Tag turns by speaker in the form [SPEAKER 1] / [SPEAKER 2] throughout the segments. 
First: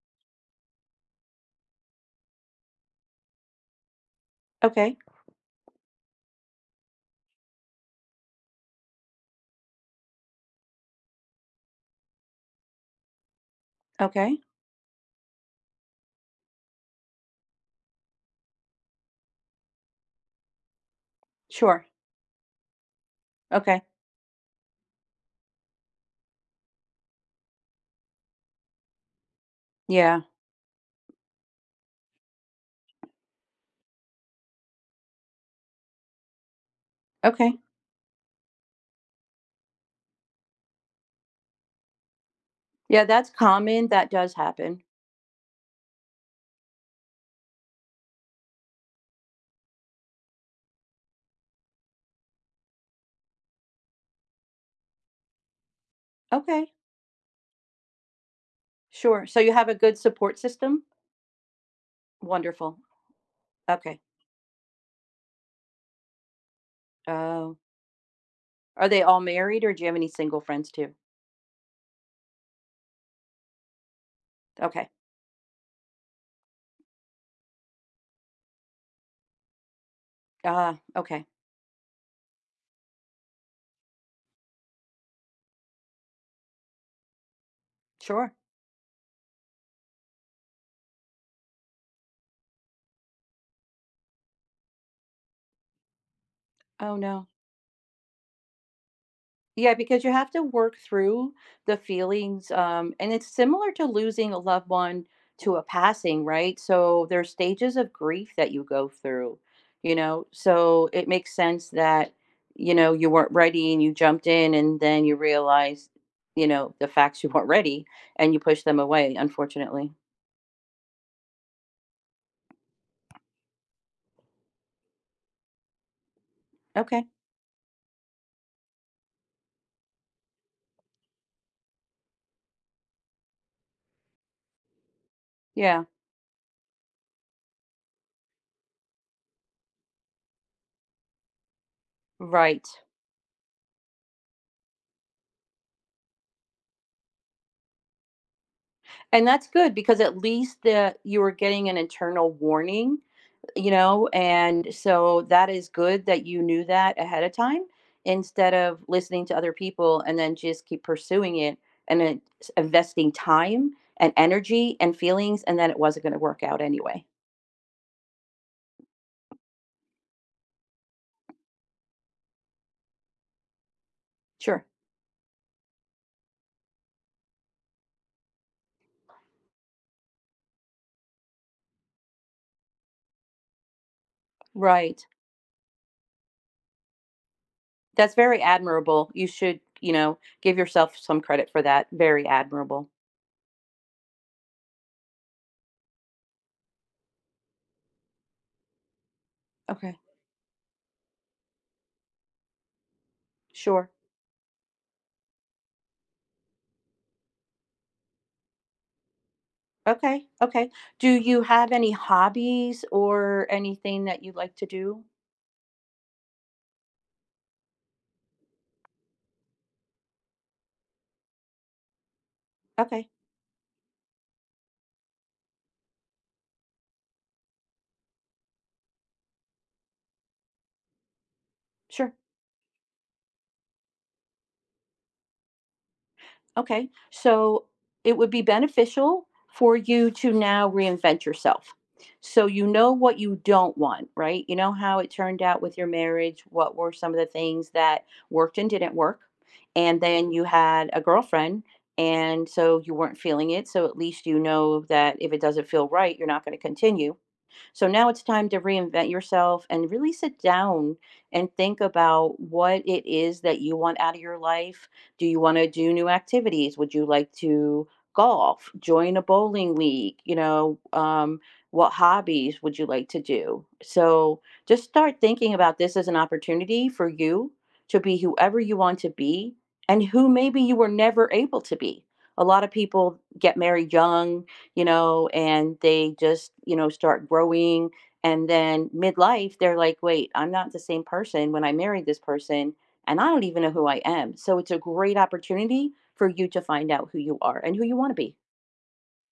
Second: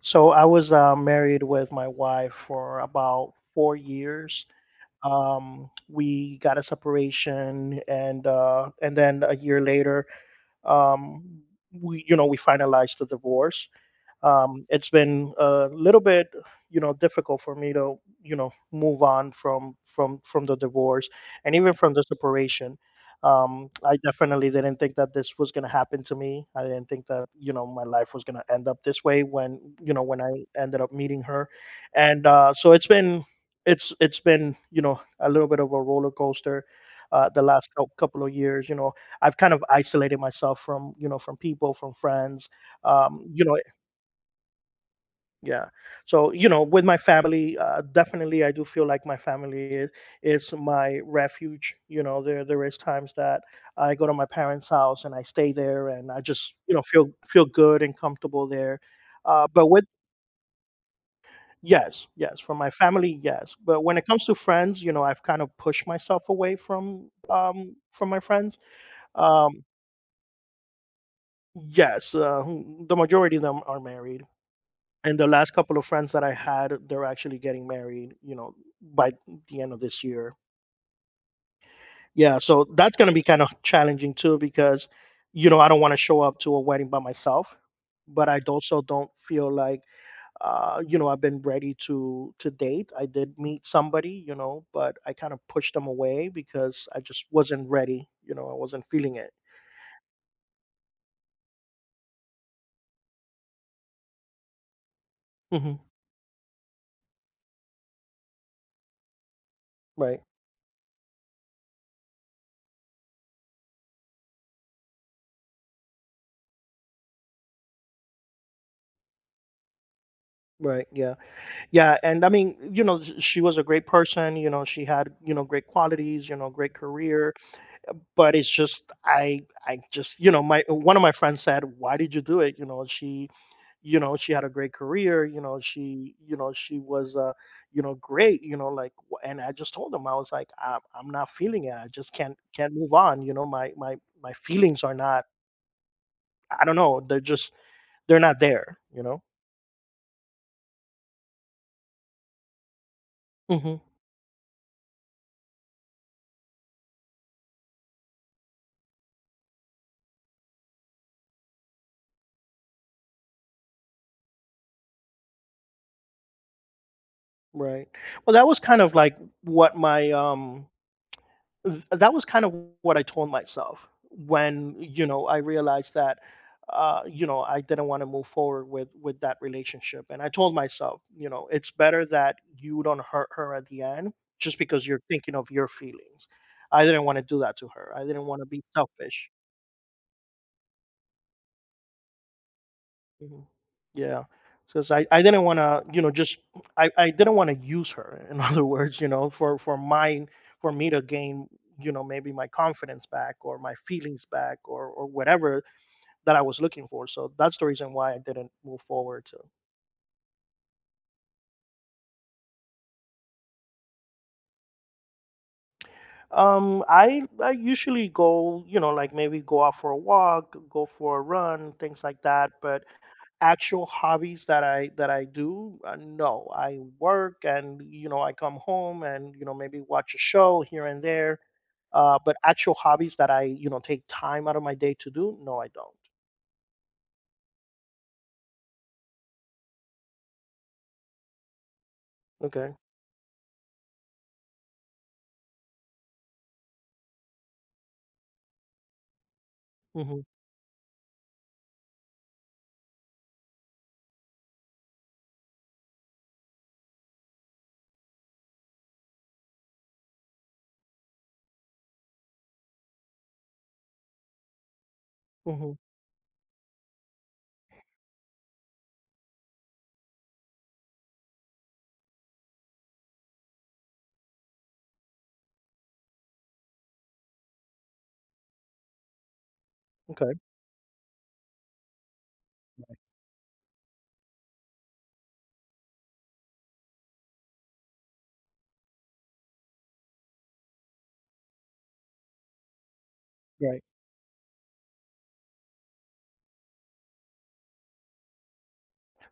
[SPEAKER 1] So I was married with my wife for about 4 years.
[SPEAKER 2] Okay,
[SPEAKER 1] We got a separation, and then a year later, um, we we finalized the divorce
[SPEAKER 2] okay,
[SPEAKER 1] um, It's been a little bit difficult for me to move on from the divorce and even
[SPEAKER 2] sure,
[SPEAKER 1] from the separation.
[SPEAKER 2] okay,
[SPEAKER 1] I definitely didn't think that this was going to happen to me. I didn't think that my life was going to end up this way when when
[SPEAKER 2] yeah,
[SPEAKER 1] I ended up meeting her. And uh, so it's been it's been a little bit of a roller coaster the
[SPEAKER 2] okay.
[SPEAKER 1] last couple of years. I've kind of isolated myself from from people, from friends.
[SPEAKER 2] Yeah,
[SPEAKER 1] um,
[SPEAKER 2] that's
[SPEAKER 1] you know
[SPEAKER 2] common, that does happen.
[SPEAKER 1] yeah, so with my family, definitely I do feel like my family is my refuge. There is times that I go to my parents house and I stay there and I just
[SPEAKER 2] Okay,
[SPEAKER 1] feel good and comfortable there.
[SPEAKER 2] sure, so you
[SPEAKER 1] But
[SPEAKER 2] have a
[SPEAKER 1] with
[SPEAKER 2] good support system?
[SPEAKER 1] Yes, yes, for my
[SPEAKER 2] Wonderful,
[SPEAKER 1] family, yes, but when
[SPEAKER 2] okay.
[SPEAKER 1] it comes to friends, I've kind of pushed myself away
[SPEAKER 2] Oh,
[SPEAKER 1] from my friends.
[SPEAKER 2] are they all married
[SPEAKER 1] um
[SPEAKER 2] or do you have any single friends too?
[SPEAKER 1] yes. The majority of them are married,
[SPEAKER 2] Okay,
[SPEAKER 1] and the last couple of friends that I had, they're actually getting married by the end of this year.
[SPEAKER 2] ah, okay,
[SPEAKER 1] Yeah, so that's going to be kind of challenging too because, you know, I don't want to show up to a wedding by myself, but
[SPEAKER 2] sure.
[SPEAKER 1] I also don't feel like, you know, I've been ready to date. I did meet somebody, you know, but I kind of pushed them away because
[SPEAKER 2] Oh,
[SPEAKER 1] I just
[SPEAKER 2] no.
[SPEAKER 1] wasn't ready. You know, I wasn't feeling it.
[SPEAKER 2] Yeah, because you have to work through the feelings, and it's similar to losing a loved one to a
[SPEAKER 1] Hmm.
[SPEAKER 2] passing, right? So there's stages of grief that you go through, you
[SPEAKER 1] Right.
[SPEAKER 2] know. So it makes sense that, you know, you weren't ready and you jumped in and then you realize, you know, the facts you weren't ready and you push them away, unfortunately.
[SPEAKER 1] Right. Yeah. Yeah, and I mean, you know, she was a great person. You know, she had, you know, great qualities. You know, great
[SPEAKER 2] Okay.
[SPEAKER 1] career. But it's just I just, you know, my one of my friends said, "Why did you do it?" You know, she had a great career.
[SPEAKER 2] Yeah.
[SPEAKER 1] You know, she was, you know, great. You know, like, and I just told him I was like, I'm not feeling it. I just
[SPEAKER 2] Right.
[SPEAKER 1] can't move on. You know, my feelings are not. I don't know. They're just, they're not there. You know.
[SPEAKER 2] And that's good because at least the you were getting an internal warning, you
[SPEAKER 1] Hmm.
[SPEAKER 2] know? And so that is good that you knew that ahead of time instead of listening to other people and then just keep pursuing it and then investing time and energy and feelings and then it wasn't going to work out anyway.
[SPEAKER 1] Right. Well, that was kind of like what my Th that was kind of what I told myself
[SPEAKER 2] Sure.
[SPEAKER 1] when, you know, I realized that, you know, I didn't want to move forward with that relationship. And I told myself, you know, it's better that you don't hurt her at the end just because you're
[SPEAKER 2] Right.
[SPEAKER 1] thinking of your feelings. I didn't want to do that to her. I
[SPEAKER 2] That's
[SPEAKER 1] didn't want
[SPEAKER 2] very
[SPEAKER 1] to be
[SPEAKER 2] admirable. You
[SPEAKER 1] selfish.
[SPEAKER 2] should, you know, give yourself some credit for that. Very admirable.
[SPEAKER 1] Mhm. Yeah, because I didn't want to, you know, just I didn't want to use her in other words, you know, for
[SPEAKER 2] Okay.
[SPEAKER 1] my, for me to gain, you know, maybe my confidence back or my
[SPEAKER 2] Sure.
[SPEAKER 1] feelings back or whatever that I was looking for. So that's the reason why I didn't move forward.
[SPEAKER 2] Okay. Okay. Do you have any hobbies or anything that you like to do?
[SPEAKER 1] I usually go, you know, like maybe go out for a walk, go for a run, things like that. But
[SPEAKER 2] Okay.
[SPEAKER 1] actual hobbies that I do, no. I work, and you know, I come home, and you know, maybe watch a show here and there.
[SPEAKER 2] Sure.
[SPEAKER 1] But actual hobbies that I, you know, take time out of my day to do, no, I don't.
[SPEAKER 2] Okay, so it would be beneficial for you to now reinvent yourself. So you
[SPEAKER 1] Okay.
[SPEAKER 2] know what you don't want, right? You know how it turned out with your marriage, what were some of the things that worked and didn't work? And
[SPEAKER 1] Hmm.
[SPEAKER 2] then you had a girlfriend and so you weren't feeling it, so at least you know that if it doesn't feel right, you're not going to continue. So now it's time to reinvent yourself and really sit down and think about what it is that you want out of your life. Do you want to
[SPEAKER 1] Hmm.
[SPEAKER 2] do new activities? Would you like to golf, join a bowling league? You know, what hobbies would you like to do? So just start thinking about this as an opportunity for you to be whoever you want to be and who
[SPEAKER 1] Okay.
[SPEAKER 2] maybe you were never able to be. A lot of people get married young, you know, and they just, you know, start growing. And then midlife, they're like, wait, I'm not the same person when I married this person, and I don't even know
[SPEAKER 1] Right.
[SPEAKER 2] who I am. So it's a great opportunity for you to find out who you are and who you want to be.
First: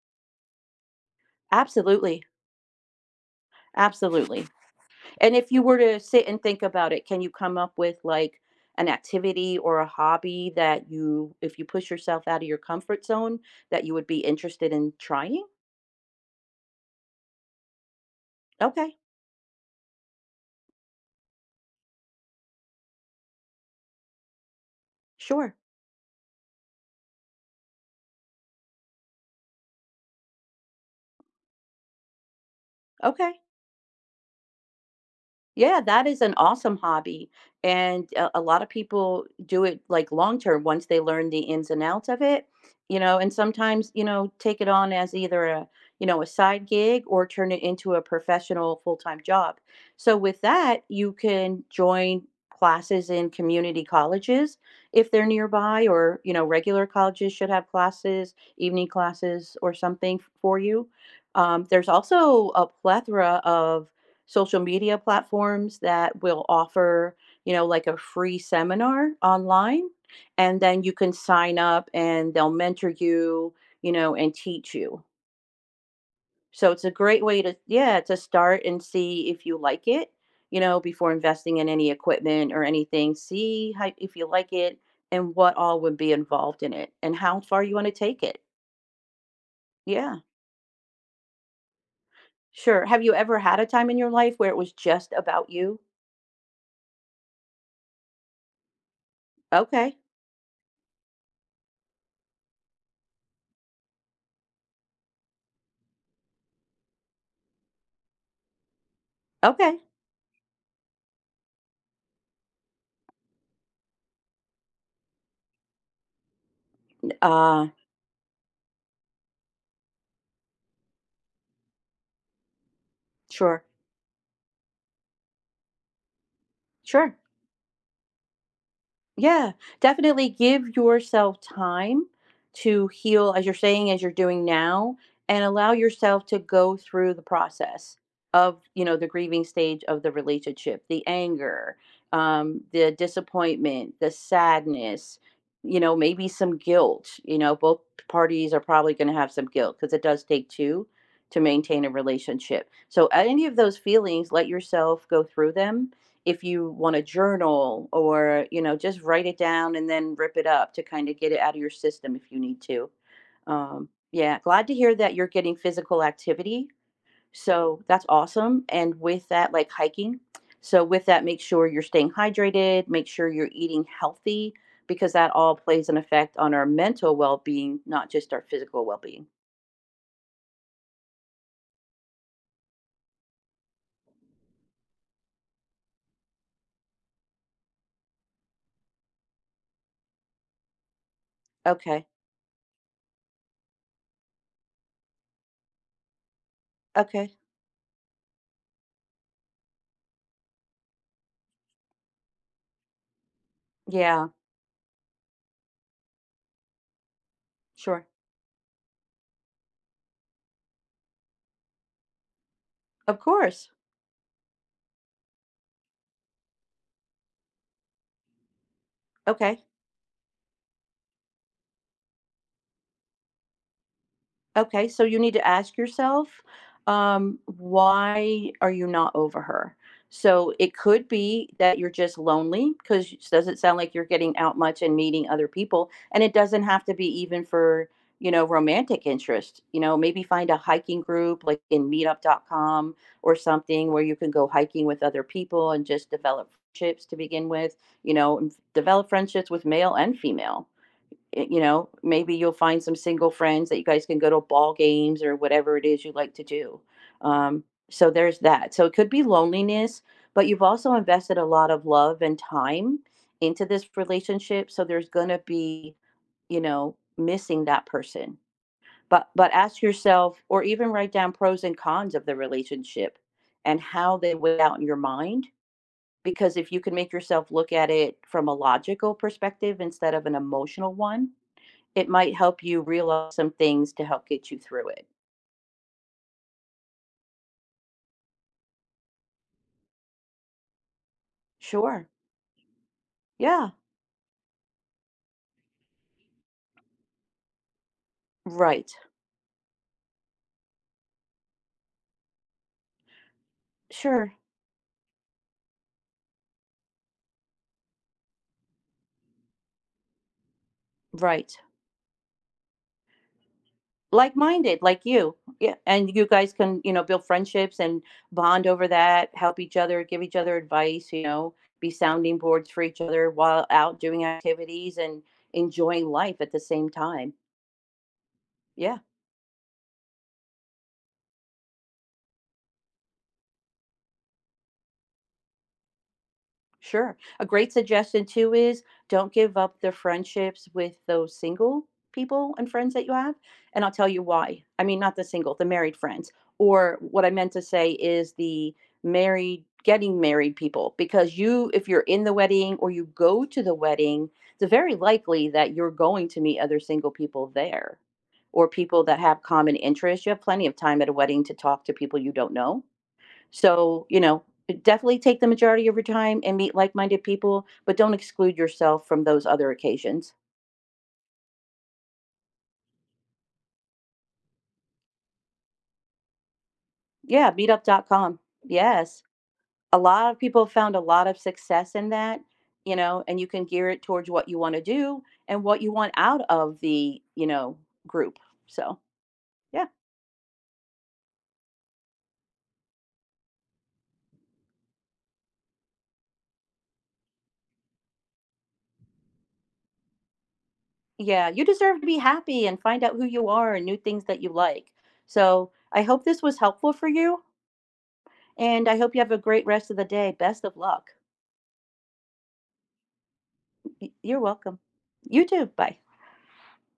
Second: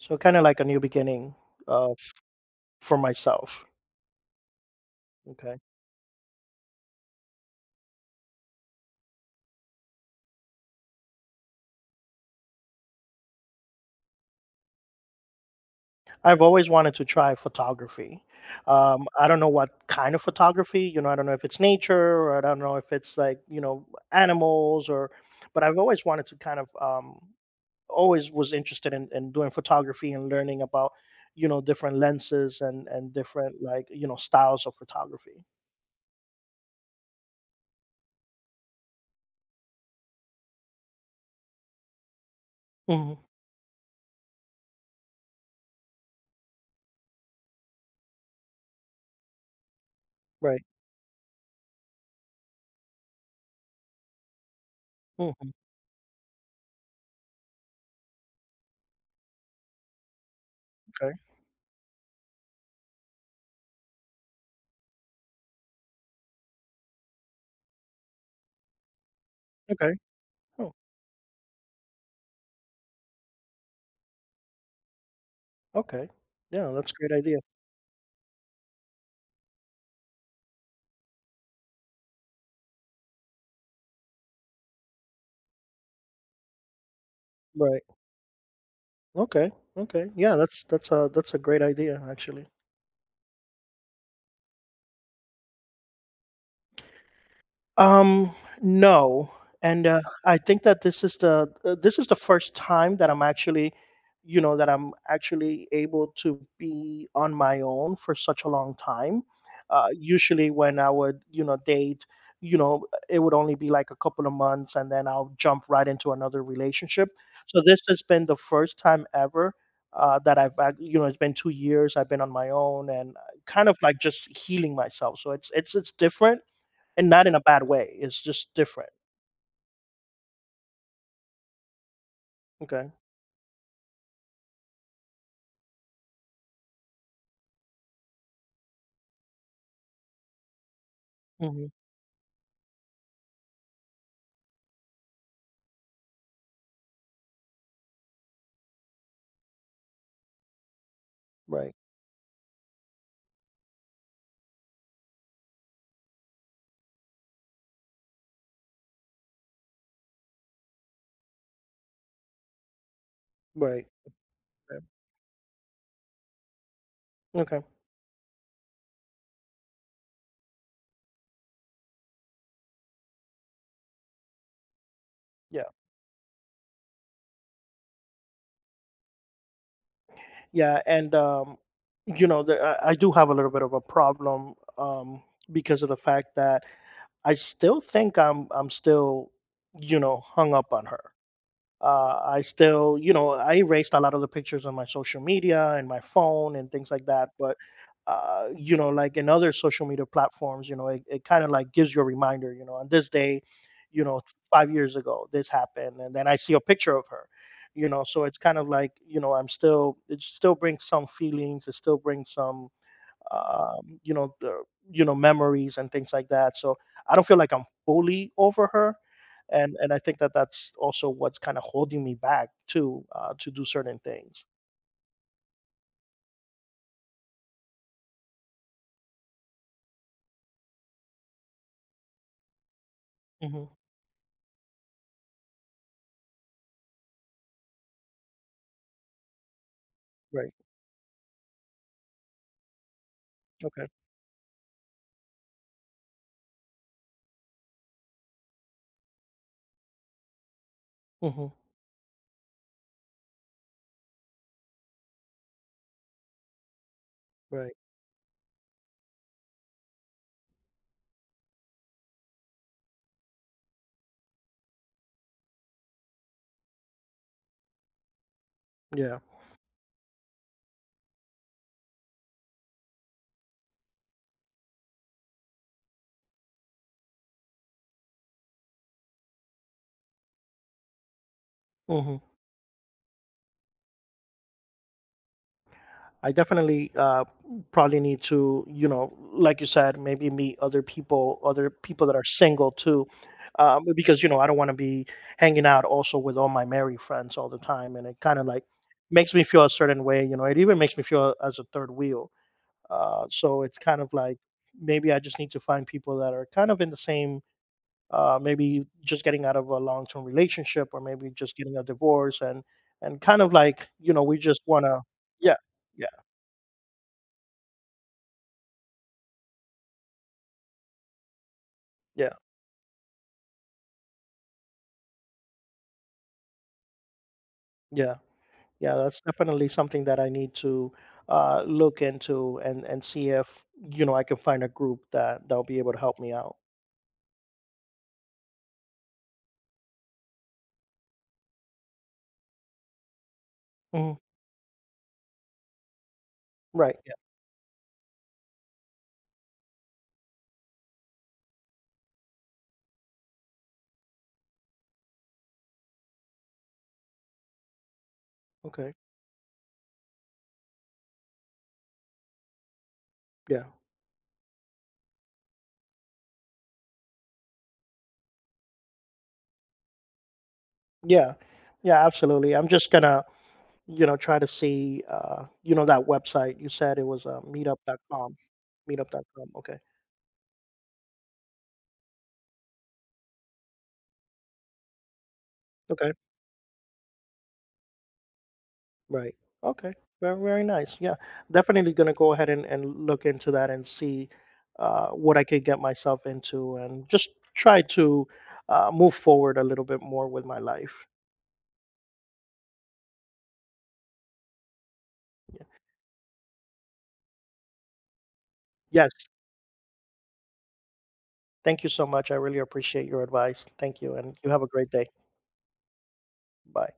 [SPEAKER 1] So kind of like a new beginning, uh, f-
[SPEAKER 2] Absolutely.
[SPEAKER 1] for myself.
[SPEAKER 2] Absolutely. And if
[SPEAKER 1] Okay.
[SPEAKER 2] you were to sit and think about it, can you come up with like an activity or a hobby that you, if you push yourself out of your comfort zone, that you would be interested in trying?
[SPEAKER 1] I've always wanted to try photography.
[SPEAKER 2] Okay,
[SPEAKER 1] I don't know what kind of photography, you know, I don't know if it's nature or I don't know if it's like, you know, animals or,
[SPEAKER 2] sure.
[SPEAKER 1] but I've always wanted to kind of, always was interested in, doing photography and learning about, you know, different lenses and
[SPEAKER 2] Okay.
[SPEAKER 1] different like, you know, styles of photography.
[SPEAKER 2] Yeah, that is an awesome hobby, and a lot of people do it, like, long term once they learn the ins and outs of it, you
[SPEAKER 1] Hmm.
[SPEAKER 2] know, and sometimes, you know, take it on as either a, you know, a side gig or turn it into a professional full-time job. So with
[SPEAKER 1] Right.
[SPEAKER 2] that, you can join classes in community colleges if they're
[SPEAKER 1] Hmm.
[SPEAKER 2] nearby or, you know, regular colleges should have classes, evening classes or something for you.
[SPEAKER 1] Okay.
[SPEAKER 2] There's also a plethora of social media platforms that will offer, you know, like a free seminar online.
[SPEAKER 1] Okay.
[SPEAKER 2] And
[SPEAKER 1] Oh,
[SPEAKER 2] then you can sign up and they'll mentor you, you know, and teach you.
[SPEAKER 1] okay.
[SPEAKER 2] So
[SPEAKER 1] Yeah,
[SPEAKER 2] it's
[SPEAKER 1] that's
[SPEAKER 2] a
[SPEAKER 1] a great
[SPEAKER 2] great
[SPEAKER 1] idea.
[SPEAKER 2] way to, yeah, to start and see if you like it, you know, before investing in any equipment or anything. See how, if you like it and what all would be involved in it and how far you
[SPEAKER 1] Right.
[SPEAKER 2] want to take it.
[SPEAKER 1] Okay. Okay.
[SPEAKER 2] Yeah,
[SPEAKER 1] Yeah, that's a great idea actually.
[SPEAKER 2] sure. Have you ever had a time in your life where it was just about you?
[SPEAKER 1] Um, no, and,
[SPEAKER 2] Okay.
[SPEAKER 1] I think that this is the first time that I'm actually, you know, that I'm actually able to be on my own for such a long time.
[SPEAKER 2] Okay.
[SPEAKER 1] Usually when I would, you know, date, you know, it would only be like a couple of months and then I'll jump right into another relationship. So
[SPEAKER 2] Uh,
[SPEAKER 1] this has been the first time ever, that I've ac you know, it's been 2 years, I've been on my own and,
[SPEAKER 2] sure.
[SPEAKER 1] kind of like just healing myself. So it's it's different, and
[SPEAKER 2] Sure.
[SPEAKER 1] not in a bad way, it's just different.
[SPEAKER 2] Yeah. Definitely give yourself time to
[SPEAKER 1] Okay.
[SPEAKER 2] heal, as you're saying, as you're doing now, and allow yourself to go through the process of, you know, the grieving stage of the relationship, the
[SPEAKER 1] Mhm.
[SPEAKER 2] anger, the disappointment, the sadness, you know, maybe some guilt. You know, both parties are probably going to have some guilt because it does take two to
[SPEAKER 1] Right.
[SPEAKER 2] maintain a relationship. So, any of those feelings, let yourself go through them if you want to journal or, you know, just write it down and then rip it up to kind of get it out of your system if you need to.
[SPEAKER 1] Right.
[SPEAKER 2] Yeah, glad to hear that you're getting physical activity,
[SPEAKER 1] Yeah. Okay.
[SPEAKER 2] so that's awesome, and with that like hiking, so with that make sure you're staying hydrated, make sure you're eating healthy because that all
[SPEAKER 1] Yeah.
[SPEAKER 2] plays an effect on our mental well-being, not just our physical well-being.
[SPEAKER 1] Yeah, and, you know, the I do have a little bit of a problem, because of the fact that I still think I'm still, you know, hung up on her.
[SPEAKER 2] Okay,
[SPEAKER 1] I still, you know, I erased a lot of the pictures on my social media and my phone and things like that.
[SPEAKER 2] okay,
[SPEAKER 1] But, you know, like in other social media platforms, you know, it kind of like gives you a reminder, you know, on this day, you know,
[SPEAKER 2] yeah,
[SPEAKER 1] 5 years ago, this happened. And then I see a picture of her, you know,
[SPEAKER 2] sure,
[SPEAKER 1] so it's kind of like, you know, I'm still, it still brings some feelings, it still brings some,
[SPEAKER 2] of course,
[SPEAKER 1] you know, the you know, memories and things like that. So I don't feel like I'm fully over her,
[SPEAKER 2] okay.
[SPEAKER 1] and I think that that's also what's kind of holding me back too, to do certain things.
[SPEAKER 2] Okay, so you need to ask yourself, why are you not over her? So it could be that you're just lonely because it doesn't
[SPEAKER 1] Hmm.
[SPEAKER 2] sound like you're getting out much and meeting other people. And it doesn't have to be even for, you know, romantic interest. You know, maybe find
[SPEAKER 1] Right.
[SPEAKER 2] a hiking group like in meetup.com or
[SPEAKER 1] Okay.
[SPEAKER 2] something where you can go hiking with other people and just develop friendships to begin with, you know, and develop friendships with male and female,
[SPEAKER 1] Hmm.
[SPEAKER 2] you know, maybe you'll find some single friends that you guys can go to ball games or whatever it is you like to do. Um,
[SPEAKER 1] Right.
[SPEAKER 2] so there's that. So it could be loneliness, but you've also invested a lot of love and time into this relationship. So there's going to be, you know, missing that person.
[SPEAKER 1] Yeah.
[SPEAKER 2] But ask yourself, or even write down pros and cons of the relationship and how they weigh out in your mind. Because if you can make yourself look at it from a logical perspective instead of an emotional one, it
[SPEAKER 1] Hmm.
[SPEAKER 2] might help you realize some things to help get you through it.
[SPEAKER 1] I definitely, probably need to, you know, like you said, maybe meet other people
[SPEAKER 2] Sure.
[SPEAKER 1] that are single too,
[SPEAKER 2] Yeah.
[SPEAKER 1] because you know I don't want to be hanging out also with all my married friends all the time, and it kind of like
[SPEAKER 2] Right.
[SPEAKER 1] makes me feel a certain way. You know, it even makes me feel as a third wheel. So it's kind of
[SPEAKER 2] Sure.
[SPEAKER 1] like maybe I just need to find people that are kind of in the same. Maybe just getting out of a long-term relationship, or maybe
[SPEAKER 2] Right.
[SPEAKER 1] just getting a divorce, and kind of like, you know, we just
[SPEAKER 2] Like-minded,
[SPEAKER 1] want
[SPEAKER 2] like
[SPEAKER 1] to,
[SPEAKER 2] you.
[SPEAKER 1] yeah,
[SPEAKER 2] Yeah.
[SPEAKER 1] yeah,
[SPEAKER 2] And you guys can, you know, build friendships and bond over that, help each other, give each other advice, you know, be
[SPEAKER 1] yeah.
[SPEAKER 2] sounding boards for each other while out doing activities and enjoying life at the same time.
[SPEAKER 1] Yeah, yeah,
[SPEAKER 2] Yeah.
[SPEAKER 1] that's definitely something that I need to, look into and see if you know I can find a group that that'll be able to help me out.
[SPEAKER 2] Sure. A great suggestion too is don't give up the friendships with those single people and friends that you have. And I'll tell
[SPEAKER 1] Mhm.
[SPEAKER 2] you why. I mean, not the single, the married friends.
[SPEAKER 1] Right.
[SPEAKER 2] Or
[SPEAKER 1] Yeah.
[SPEAKER 2] what I meant to say is the married, getting married people. Because you, if you're in the wedding or you go to the wedding, it's very likely that you're going to meet other single people there or
[SPEAKER 1] Okay.
[SPEAKER 2] people that have common interests. You have plenty of time at a wedding to talk to people you don't know,
[SPEAKER 1] Yeah.
[SPEAKER 2] so, you know, definitely take the majority of your time and meet like minded people, but don't exclude yourself from those other occasions.
[SPEAKER 1] Yeah. Yeah. Absolutely. I'm just gonna, you know, try to see, you know, that website you said it was,
[SPEAKER 2] Yeah,
[SPEAKER 1] meetup.com.
[SPEAKER 2] meetup.com. Yes.
[SPEAKER 1] Meetup.com. Okay.
[SPEAKER 2] A lot of people found a lot of success in that, you know, and you can gear it towards what you want to do and what you
[SPEAKER 1] Okay.
[SPEAKER 2] want out of the, you know, group. So,
[SPEAKER 1] Right.
[SPEAKER 2] yeah.
[SPEAKER 1] Okay. Very, very nice. Yeah. Definitely going to go ahead and look into that and see, what I could get myself into and just try to, move forward a little bit more with my life.
[SPEAKER 2] Yeah, you deserve to be happy and find out who you are and new things that you like. So, I hope this was helpful for you, and I
[SPEAKER 1] Yes.
[SPEAKER 2] hope you have a great rest of the day. Best of luck.
[SPEAKER 1] Thank you so much. I really appreciate your advice. Thank you. And
[SPEAKER 2] You're
[SPEAKER 1] you have a
[SPEAKER 2] welcome.
[SPEAKER 1] great day.
[SPEAKER 2] You too. Bye.
[SPEAKER 1] Bye.